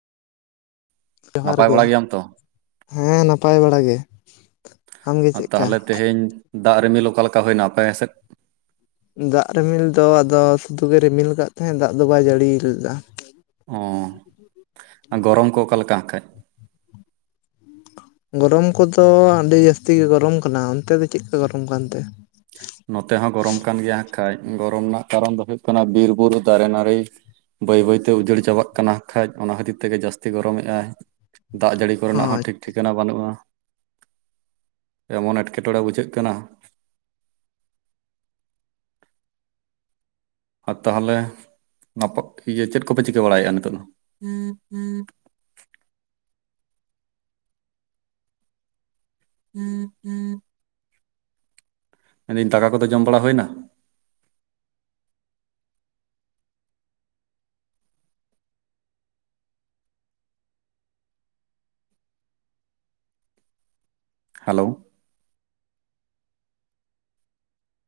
ᱡᱚᱦᱟᱨ ᱱᱟᱯᱟᱭ ᱜᱮ ᱵᱟᱲᱟ ᱜᱮᱭᱟᱢ ᱛᱚ? ᱦᱮᱸ ᱱᱟᱯᱟᱭ ᱵᱟᱲᱟ ᱜᱮ᱾ ᱟᱢᱜᱮ ᱟᱨ ᱪᱮᱫᱠᱟ᱾ ᱛᱟᱦᱚᱞᱮ ᱛᱮᱦᱮᱧ ᱫᱟᱜ ᱨᱤᱢᱤᱞ ᱚᱠᱟᱮ ᱞᱮᱠᱟ ᱦᱩᱭᱱᱟ᱾ ᱟᱯᱟᱭ ᱥᱮᱫ? ᱫᱟᱜ ᱨᱤᱢᱤᱞ ᱫᱚ ᱟᱫᱚ ᱥᱩᱫᱷᱽᱩᱜᱮ ᱨᱤᱢᱤᱞ ᱟᱠᱟᱫ ᱛᱟᱦᱮᱸᱫ ᱫᱟᱜ ᱫᱚ ᱵᱟᱭ ᱡᱟᱹᱲᱤ ᱞᱮᱫᱟ᱾ ᱚᱸ ᱟᱨ ᱜᱚᱨᱚᱢ ᱠᱚ ᱚᱠᱟᱞᱮᱠᱟ᱾ ᱠᱷᱟᱹᱡ? ᱜᱚᱨᱚᱢ ᱠᱚᱼᱫᱚ ᱟᱹᱰᱤ ᱡᱟᱹᱥᱛᱤ ᱜᱮ ᱜᱚᱨᱚᱢ ᱠᱟᱱᱟ᱾ ᱚᱱᱛᱮ ᱫᱚ ᱪᱮᱫᱠᱟ ᱜᱚᱨᱚᱢ ᱠᱟᱱᱛᱮ? ᱱᱚᱛᱮ ᱦᱚᱸ ᱜᱚᱨᱚᱢ ᱠᱟᱱ ᱜᱮᱭᱟ᱾ ᱠᱷᱟᱱᱡ ᱜᱚᱨᱚᱢ ᱨᱮᱱᱟᱜ ᱠᱟᱨᱚᱱ ᱫᱚ ᱦᱩᱭᱩ-ᱜ ᱠᱟᱱᱟ᱾ ᱵᱤᱨᱵᱩᱨᱩ ᱫᱟᱨᱮ ᱱᱟᱹᱲᱤᱸ ᱵᱟᱹᱭ ᱵᱟᱹᱭᱛᱮ ᱩᱡᱟᱹᱲ ᱪᱟᱵᱟ-ᱜ ᱠᱟᱱᱟ᱾ ᱠᱷᱟᱡ ᱚᱱᱟ ᱠᱷᱟᱹᱛᱤᱨ ᱛᱮᱜᱮ ᱡᱟᱹᱥᱛᱤ ᱜᱚᱨᱚᱢᱮᱜᱼ ᱟᱭ᱾ ᱫᱟᱜ ᱡᱟᱹᱲᱤ ᱦᱳᱭ ᱠᱚᱨᱮᱱᱟᱼᱜ ᱦᱚᱸ ᱴᱷᱤᱠ ᱴᱷᱤᱠᱟᱹᱱᱟ ᱵᱟᱹᱱᱩᱜᱼᱟ᱾ ᱮᱢᱚᱱ ᱮᱴᱠᱮᱴᱚᱬᱮᱸ ᱵᱩᱡᱷᱟᱹᱜ ᱠᱟᱱᱟ᱾ ᱟᱨ ᱛᱟᱦᱚᱞᱮ ᱪᱮᱫ ᱠᱚᱯᱮ ᱪᱤᱠᱟᱹ ᱵᱟᱲᱟᱭᱮᱫᱼᱟ ᱱᱤᱛᱚᱜ ᱫᱚ? [inaudible] ᱢᱮᱱᱫᱟᱹᱧ ᱫᱟᱠᱟ ᱠᱚᱼᱫᱚ ᱡᱚᱢ ᱵᱟᱲᱟ ᱦᱩᱭᱱᱟ᱾ ᱦᱮᱞᱳ